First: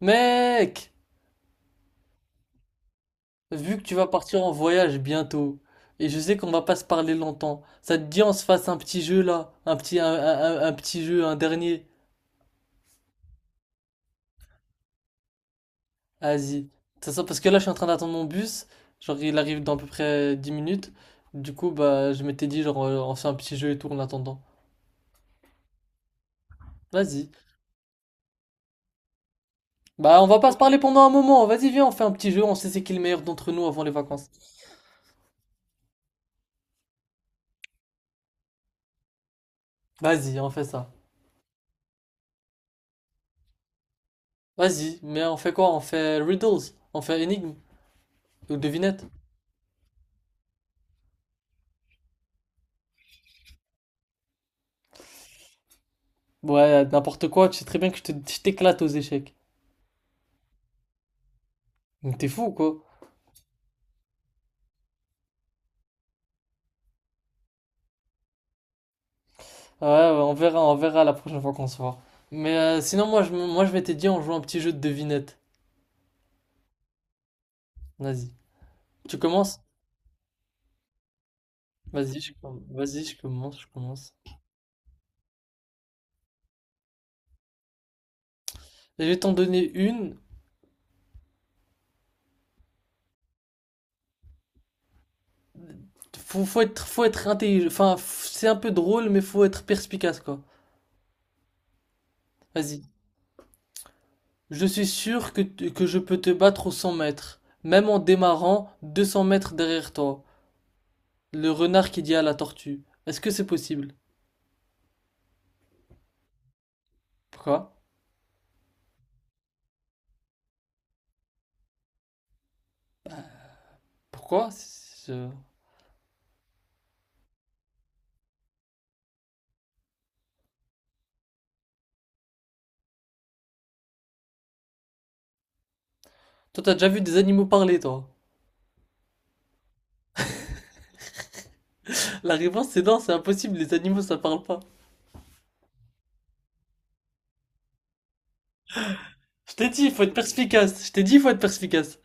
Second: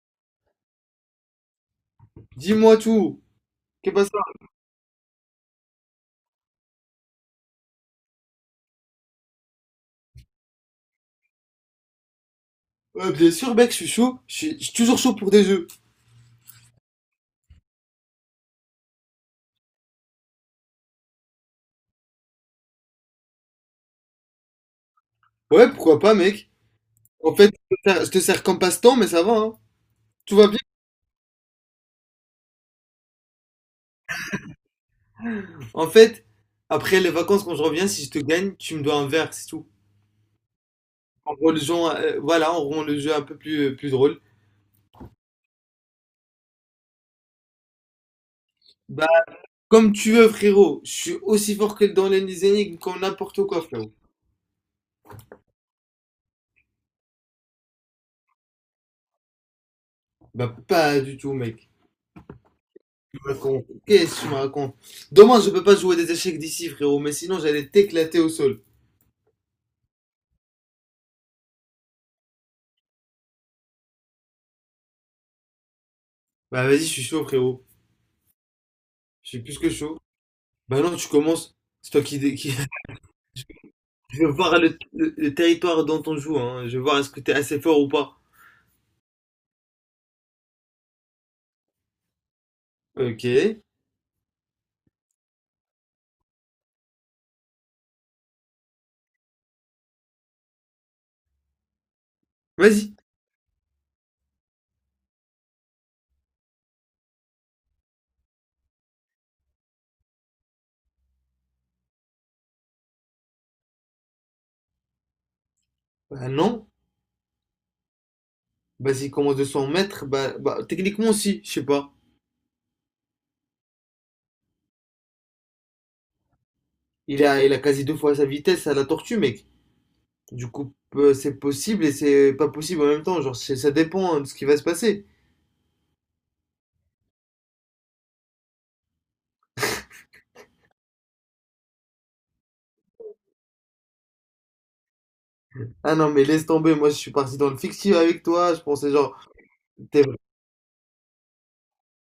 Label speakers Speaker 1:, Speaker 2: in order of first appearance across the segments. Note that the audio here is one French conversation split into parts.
Speaker 1: Mec,
Speaker 2: Dis-moi tout.
Speaker 1: vu que tu
Speaker 2: Qu'est-ce que
Speaker 1: vas
Speaker 2: ça?
Speaker 1: partir en voyage bientôt, et je sais qu'on va pas se parler longtemps, ça te dit on se fasse un petit jeu là, un petit, un, un petit jeu, un dernier.
Speaker 2: Bien sûr, mec, je suis chaud. Je suis toujours chaud pour des jeux.
Speaker 1: Vas-y. Ça, parce que là je suis en train d'attendre mon bus, genre il arrive dans à peu près 10 minutes. Du coup, bah je m'étais dit genre on fait un petit jeu et tout en attendant.
Speaker 2: Ouais, pourquoi pas, mec?
Speaker 1: Vas-y.
Speaker 2: En fait, je te sers comme passe-temps, mais ça va, hein.
Speaker 1: Bah on
Speaker 2: Tout
Speaker 1: va
Speaker 2: va
Speaker 1: pas se
Speaker 2: bien.
Speaker 1: parler pendant un moment, vas-y viens on fait un petit jeu, on sait c'est qui le meilleur d'entre nous avant les vacances.
Speaker 2: En fait, après les vacances, quand je reviens, si je te gagne, tu me dois un verre, c'est tout.
Speaker 1: Vas-y, on fait ça.
Speaker 2: En rend le jeu, voilà, on rend le jeu un peu plus, plus drôle.
Speaker 1: Vas-y, mais on fait quoi? On fait riddles, on fait énigmes ou devinettes.
Speaker 2: Bah, comme tu veux, frérot. Je suis aussi fort que dans les énigmes, comme n'importe quoi, frérot.
Speaker 1: Ouais, n'importe quoi, tu sais très bien que je t'éclate aux échecs.
Speaker 2: Bah, pas du tout, mec.
Speaker 1: Donc t'es fou, quoi.
Speaker 2: Tu me racontes. Qu'est-ce que tu me racontes? Demain, je peux pas jouer des échecs d'ici, frérot, mais sinon, j'allais t'éclater au sol.
Speaker 1: Ouais, ouais, on verra la prochaine fois qu'on se voit. Mais sinon, moi, je vais t'aider, on joue un petit jeu de devinette.
Speaker 2: Bah vas-y, je suis chaud, frérot.
Speaker 1: Vas-y. Tu
Speaker 2: Je suis plus
Speaker 1: commences?
Speaker 2: que chaud. Bah non, tu commences. C'est toi qui, dé- qui...
Speaker 1: Vas-y, je commence.
Speaker 2: Je veux voir le territoire dont on joue, hein. Je veux voir est-ce que t'es assez fort ou pas.
Speaker 1: Je vais t'en donner une.
Speaker 2: Ok.
Speaker 1: Faut être intelligent. Enfin, c'est un peu drôle, mais faut être perspicace, quoi. Vas-y.
Speaker 2: Vas-y.
Speaker 1: Je suis sûr que, que je peux te battre aux 100 mètres, même en démarrant 200 mètres derrière toi. Le renard qui dit à la tortue. Est-ce que c'est possible?
Speaker 2: Bah non.
Speaker 1: Pourquoi?
Speaker 2: Vas-y, commence de 100 mètres, bah, bah techniquement si, je sais pas.
Speaker 1: Pourquoi? Je-
Speaker 2: Il a quasi 2 fois sa vitesse à la tortue, mec. Du coup, c'est possible et c'est pas possible en même temps. Ça dépend hein, de ce qui va se passer.
Speaker 1: Toi, t'as déjà vu des animaux parler, toi? La réponse, c'est non, c'est impossible, les animaux, ça parle pas.
Speaker 2: Ah non, mais laisse tomber. Moi, je suis parti dans le fictif avec toi. Je pensais genre,
Speaker 1: Je t'ai dit, il
Speaker 2: t'es...
Speaker 1: faut être perspicace. Je t'ai dit, il faut être perspicace.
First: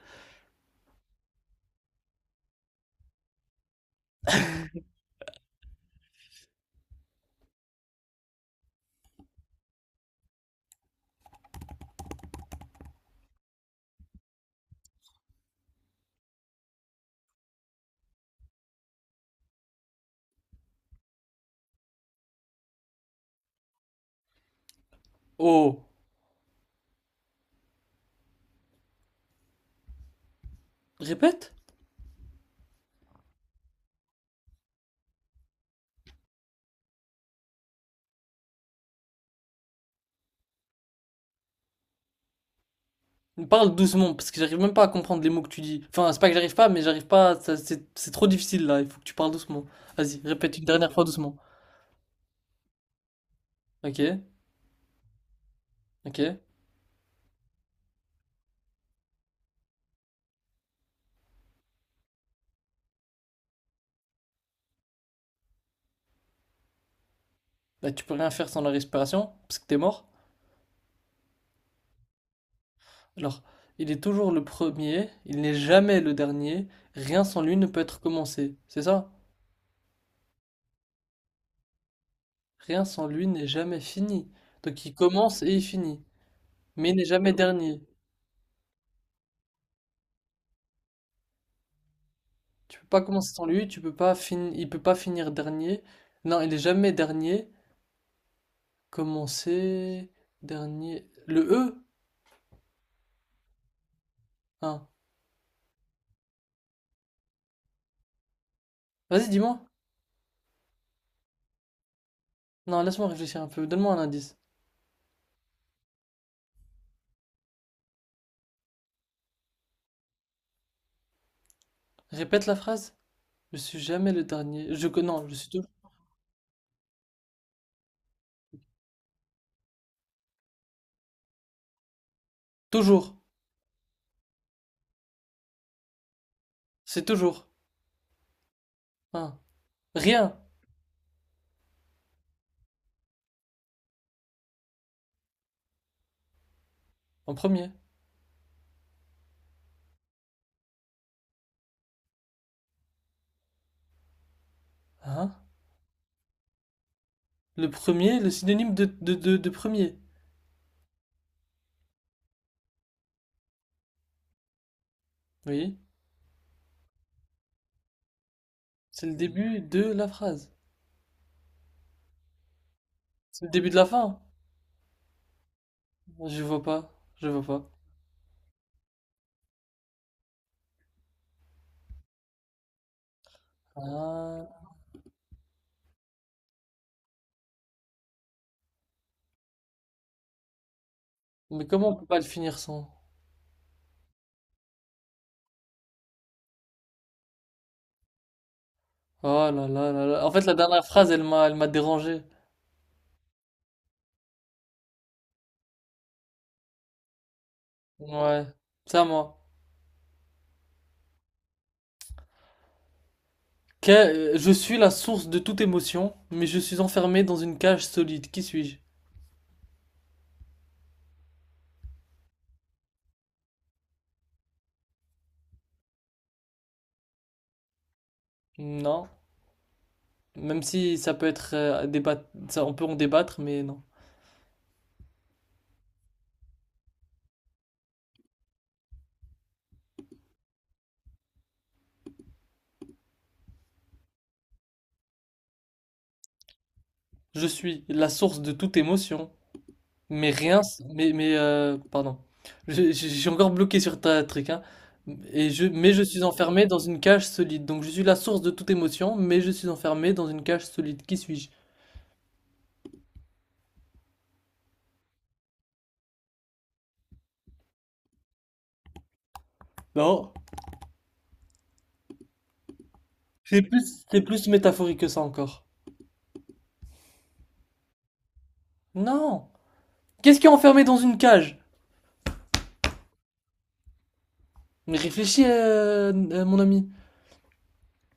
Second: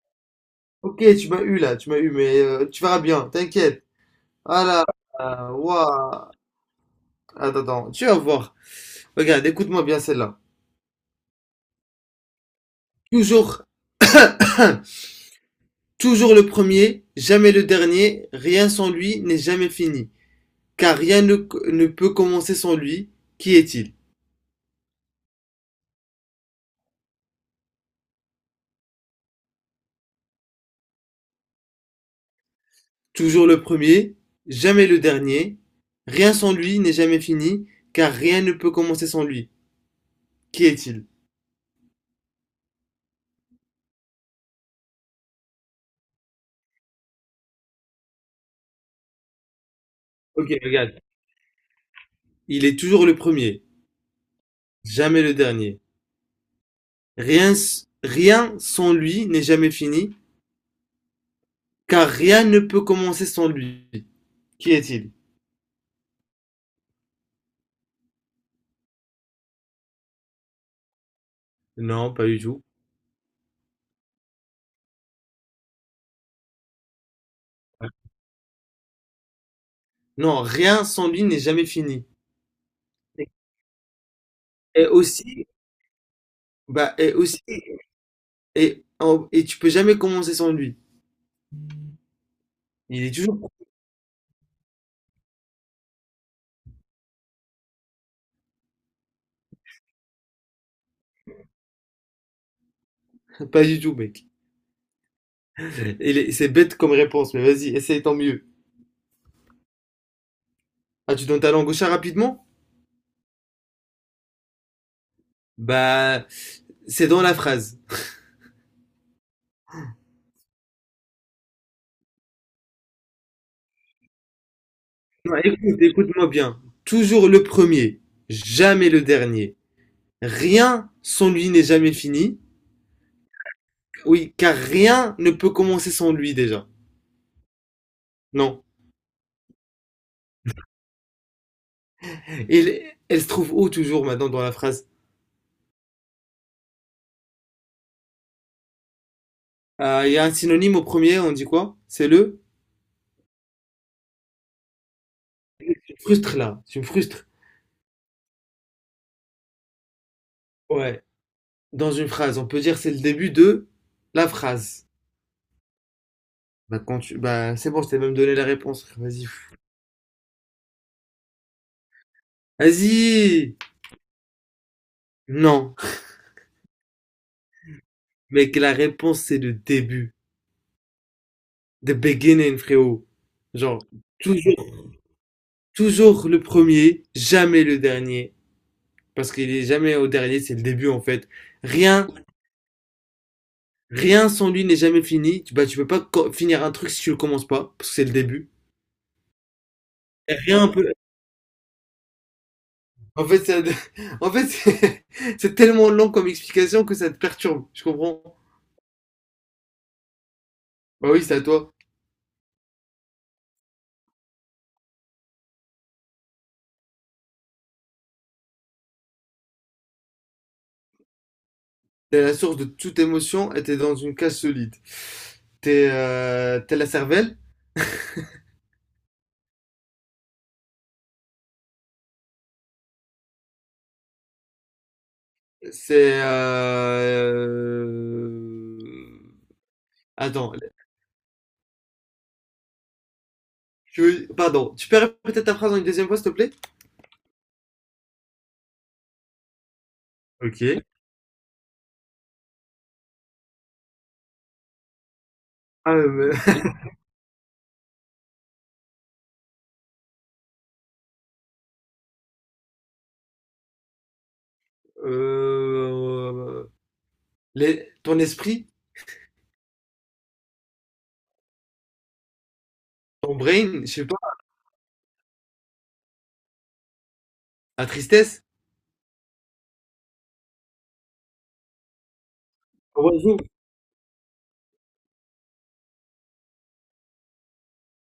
Speaker 2: Ok, tu m'as eu, mais tu verras bien, t'inquiète. Ah là là, waouh. Attends, attends, tu vas voir. Regarde, écoute-moi bien celle-là. Toujours, toujours le premier, jamais le dernier, rien sans lui n'est jamais fini. Car rien ne, ne peut commencer sans lui. Qui est-il?
Speaker 1: Oh, répète?
Speaker 2: Toujours le premier, jamais le dernier, rien sans lui n'est jamais fini. Car rien ne peut commencer sans lui. Qui est-il?
Speaker 1: Parle doucement, parce que j'arrive même pas à comprendre les mots que tu dis. Enfin, c'est pas que j'arrive pas, mais j'arrive pas, c'est trop difficile, là. Il faut que tu parles doucement. Vas-y,
Speaker 2: Ok,
Speaker 1: répète une dernière
Speaker 2: regarde.
Speaker 1: fois doucement.
Speaker 2: Il est toujours le premier,
Speaker 1: Ok,
Speaker 2: jamais le dernier.
Speaker 1: ok.
Speaker 2: Rien sans lui n'est jamais fini. Car rien ne peut commencer sans lui. Qui est-il?
Speaker 1: Bah, tu peux rien faire sans la respiration, parce que t'es mort.
Speaker 2: Non, pas du tout.
Speaker 1: Alors, il est toujours le premier, il n'est jamais le dernier, rien sans lui ne peut être commencé, c'est ça?
Speaker 2: Non, rien sans lui n'est jamais fini.
Speaker 1: Rien sans lui n'est jamais fini. Donc
Speaker 2: Et
Speaker 1: il commence
Speaker 2: aussi,
Speaker 1: et il finit, mais
Speaker 2: bah,
Speaker 1: il n'est
Speaker 2: et
Speaker 1: jamais
Speaker 2: aussi,
Speaker 1: dernier.
Speaker 2: et tu peux jamais commencer sans lui.
Speaker 1: Tu peux pas
Speaker 2: Il est
Speaker 1: commencer sans
Speaker 2: toujours.
Speaker 1: lui, tu peux pas finir, il peut pas finir dernier. Non, il est jamais dernier. Commencer, dernier. Le E?
Speaker 2: Pas du tout, mec.
Speaker 1: Hein.
Speaker 2: C'est bête comme réponse, mais vas-y, essaye tant mieux.
Speaker 1: Vas-y, dis-moi.
Speaker 2: Ah, tu donnes ta langue au chat rapidement?
Speaker 1: Non, laisse-moi réfléchir un peu. Donne-moi un indice.
Speaker 2: Bah, c'est dans la phrase.
Speaker 1: Répète la phrase. Je suis jamais le dernier. Je que non,
Speaker 2: Non, écoute, écoute-moi bien. Toujours le premier, jamais le dernier. Rien sans lui n'est jamais fini.
Speaker 1: toujours.
Speaker 2: Oui, car rien ne peut commencer sans lui déjà.
Speaker 1: C'est toujours.
Speaker 2: Non.
Speaker 1: Hein. Rien
Speaker 2: Et elle se trouve où toujours maintenant dans la phrase.
Speaker 1: en premier.
Speaker 2: Il y a un synonyme au premier, on dit quoi? C'est le...
Speaker 1: Hein?
Speaker 2: Tu me frustres là, tu me frustres.
Speaker 1: Le premier, le synonyme de premier.
Speaker 2: Ouais, dans une phrase, on peut dire c'est le début de la phrase.
Speaker 1: Oui.
Speaker 2: Bah quand tu, bah c'est bon, je t'ai même donné la réponse. Frère,
Speaker 1: C'est le
Speaker 2: vas-y.
Speaker 1: début de la phrase. C'est le
Speaker 2: Vas-y.
Speaker 1: début de la fin?
Speaker 2: Non,
Speaker 1: Je vois pas.
Speaker 2: mec, la réponse c'est le début, the beginning, frérot. Genre
Speaker 1: Ah,
Speaker 2: toujours toujours le premier, jamais le dernier. Parce qu'il est jamais au dernier, c'est le début en fait.
Speaker 1: mais comment on peut
Speaker 2: Rien,
Speaker 1: pas le finir sans?
Speaker 2: rien sans lui n'est jamais fini. Tu, bah, tu peux pas co- finir un truc si tu le commences pas, parce que c'est le début.
Speaker 1: Oh là là là là. En
Speaker 2: Et
Speaker 1: fait, la
Speaker 2: rien
Speaker 1: dernière
Speaker 2: peut.
Speaker 1: phrase, elle m'a dérangé.
Speaker 2: En fait, ça... en fait, c'est c'est tellement long comme explication que ça te perturbe. Je comprends.
Speaker 1: Ouais, c'est à moi.
Speaker 2: Bah oui, c'est à toi.
Speaker 1: Que- je suis la source de toute émotion, mais je suis enfermé dans une cage solide. Qui suis-je?
Speaker 2: T'es la source de toute émotion et t'es dans une cage solide. T'es t'es la cervelle.
Speaker 1: Non. Même si ça peut être ça, on peut en débattre, mais non.
Speaker 2: C'est attends. Pardon. Tu peux répéter ta phrase en une deuxième fois, s'il te plaît?
Speaker 1: Je suis la source de toute émotion, mais rien, s-
Speaker 2: Ok.
Speaker 1: mais pardon. Je suis encore bloqué sur ta truc, hein. Et je, mais
Speaker 2: Ah,
Speaker 1: je suis
Speaker 2: mais-
Speaker 1: enfermé dans une cage solide. Donc je suis la source de toute émotion, mais je suis enfermé dans une cage solide. Qui suis-je?
Speaker 2: euh, ton esprit,
Speaker 1: Non,
Speaker 2: ton brain, je sais pas,
Speaker 1: c'est plus métaphorique que ça encore.
Speaker 2: la tristesse,
Speaker 1: Non! Qu'est-ce qui est enfermé dans une cage?
Speaker 2: l'oiseau,
Speaker 1: Mais réfléchis, mon ami.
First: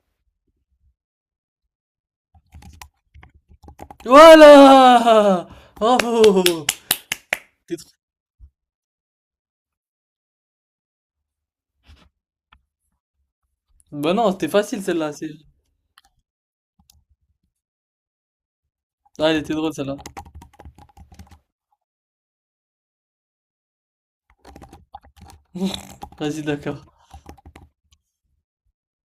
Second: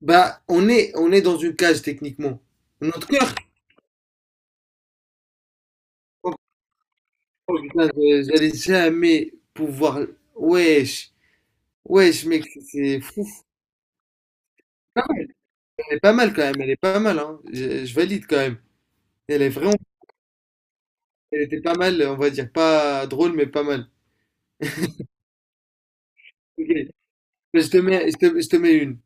Speaker 2: bah, on est dans une cage techniquement. Notre cœur,
Speaker 1: Voilà!
Speaker 2: quand
Speaker 1: Bravo!
Speaker 2: on
Speaker 1: T'es trop-
Speaker 2: est j'allais jamais pouvoir. Wesh, wesh, mec, c'est fou.
Speaker 1: Bah non, c'était facile
Speaker 2: Pas
Speaker 1: celle-là.
Speaker 2: mal,
Speaker 1: C'est-
Speaker 2: elle est pas mal quand même, elle est pas mal, hein. Je valide quand même.
Speaker 1: Ah, elle
Speaker 2: Elle est
Speaker 1: était drôle
Speaker 2: vraiment,
Speaker 1: celle-là.
Speaker 2: elle était pas mal, on va dire, pas drôle, mais pas mal.
Speaker 1: Vas-y,
Speaker 2: Ok,
Speaker 1: d'accord.
Speaker 2: Je te mets une.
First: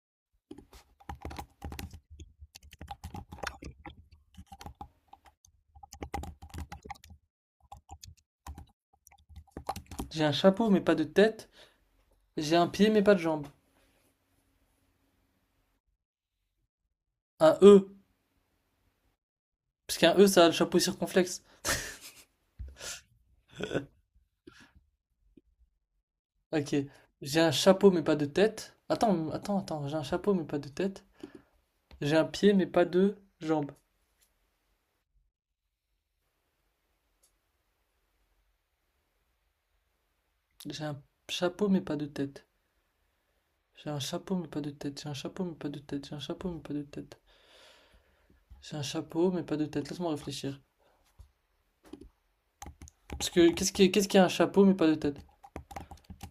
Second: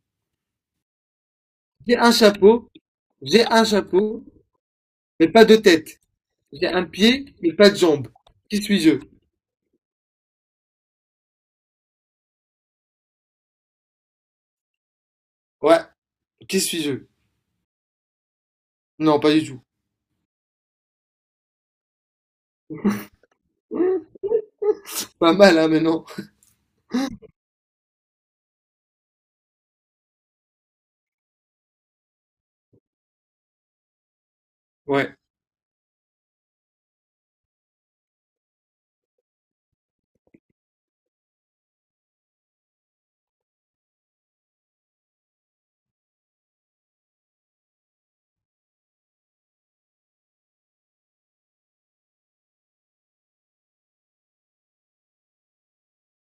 Speaker 2: J'ai un chapeau, j'ai un chapeau, mais pas de tête. J'ai un pied, mais pas de jambe. Qui suis-je?
Speaker 1: J'ai un chapeau, mais pas de tête. J'ai un pied, mais pas de jambe.
Speaker 2: Ouais. Qui suis-je?
Speaker 1: Un E.
Speaker 2: Non, pas du tout.
Speaker 1: Parce qu'un E, ça a le chapeau circonflexe.
Speaker 2: Pas mal, hein, mais non.
Speaker 1: Ok. J'ai un chapeau, mais pas de tête. Attends. J'ai un chapeau, mais pas de tête. J'ai un pied, mais pas de jambes.
Speaker 2: Ouais.
Speaker 1: J'ai un chapeau, mais pas de tête. J'ai un chapeau, mais pas de tête. J'ai un chapeau, mais pas de tête. J'ai un chapeau, mais pas de tête. J'ai un chapeau, mais pas de tête. Laisse-moi réfléchir. Parce que qu'est-ce qui a un chapeau, mais pas de tête?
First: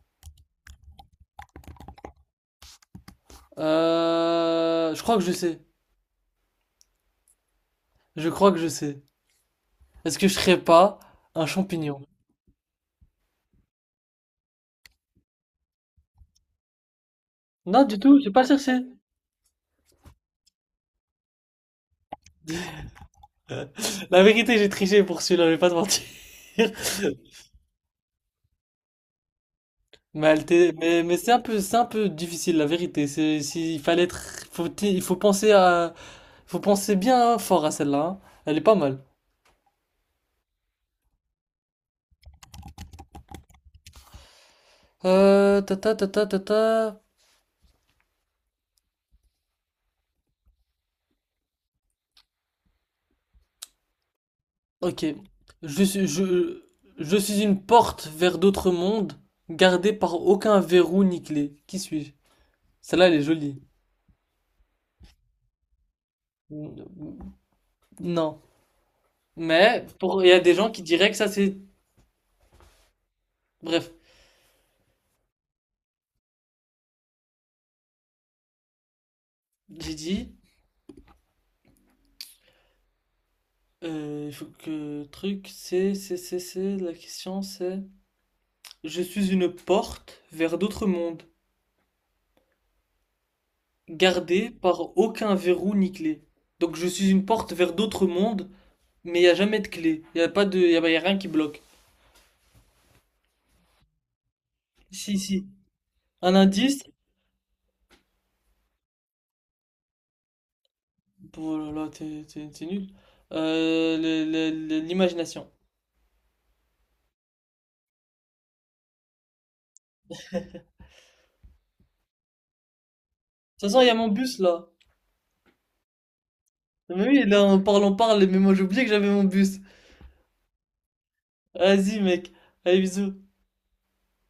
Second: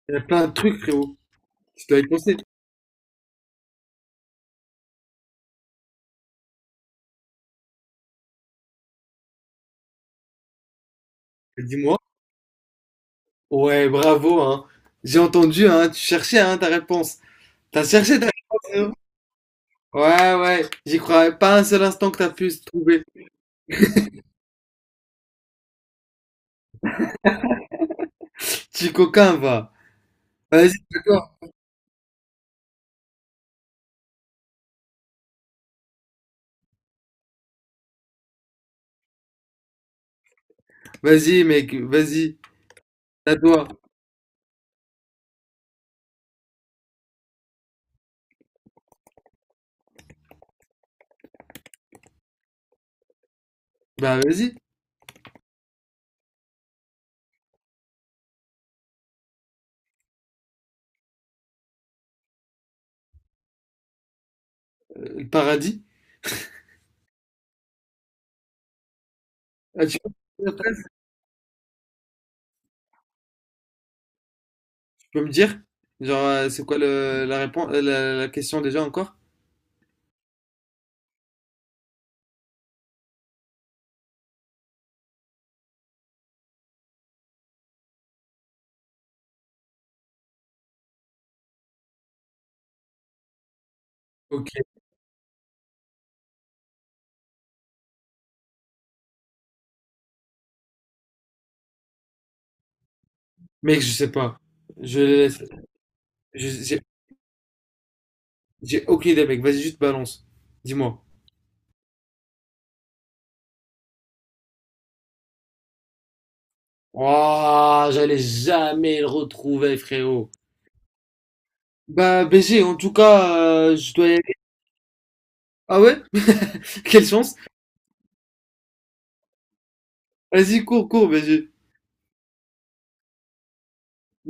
Speaker 2: Il y a plein de trucs, frérot. Tu dois y penser.
Speaker 1: Je crois que je sais. Je crois que je sais. Est-ce que je serais pas un
Speaker 2: Dis-moi.
Speaker 1: champignon?
Speaker 2: Ouais, bravo, hein. J'ai entendu, hein. Tu cherchais, hein, ta réponse. T'as
Speaker 1: Non, du
Speaker 2: cherché
Speaker 1: tout.
Speaker 2: ta
Speaker 1: J'ai pas
Speaker 2: réponse,
Speaker 1: cherché.
Speaker 2: frérot. Ouais, ouais. J'y croyais pas un seul instant que t'as pu se trouver.
Speaker 1: La vérité, j'ai triché pour celui-là, je vais pas te mentir.
Speaker 2: Petit coquin, va.
Speaker 1: Mais, elle t'est-
Speaker 2: Vas-y,
Speaker 1: mais,
Speaker 2: d'accord.
Speaker 1: c'est un peu difficile, la vérité. C'est, il fallait être, il faut penser à, faut penser bien fort à celle-là. Hein. Elle est pas mal.
Speaker 2: Vas-y, mec. Vas-y. À toi.
Speaker 1: Ta ta ta ta ta ta.
Speaker 2: Bah, vas-y.
Speaker 1: Ok. Je suis, je, je suis une porte vers d'autres mondes, gardée par aucun verrou ni clé. Qui suis-je? Celle-là, elle est jolie.
Speaker 2: Le paradis.
Speaker 1: Non. Mais,
Speaker 2: Ah, tu
Speaker 1: pour, il y a des gens qui diraient que ça, c'est, bref.
Speaker 2: peux me dire? Genre, c'est quoi la réponse, la question déjà encore?
Speaker 1: J'ai dit. Il faut que truc, c'est, la question c'est... Je suis une porte vers d'autres mondes, gardée
Speaker 2: Ok,
Speaker 1: par aucun verrou ni clé. Donc je suis une porte vers d'autres mondes, mais il n'y a jamais de clé. Il n'y a pas de... y a rien qui bloque.
Speaker 2: mec, je sais pas. Je
Speaker 1: Si,
Speaker 2: les laisse.
Speaker 1: si. Un
Speaker 2: Je- J'ai
Speaker 1: indice...
Speaker 2: j'ai aucune idée, mec. Vas-y, juste balance. Dis-moi.
Speaker 1: Oh là là, t'es nul. L'imagination. De
Speaker 2: Ouah, j'allais jamais le retrouver, frérot. Bah, BG, en tout cas,
Speaker 1: toute façon, il y a
Speaker 2: je dois
Speaker 1: mon
Speaker 2: y aller.
Speaker 1: bus là.
Speaker 2: Ah ouais? Quelle
Speaker 1: Mais oui,
Speaker 2: chance.
Speaker 1: là on parle, mais moi j'ai oublié que j'avais mon bus.
Speaker 2: Vas-y, cours, cours, BG.
Speaker 1: Vas-y mec, allez bisous.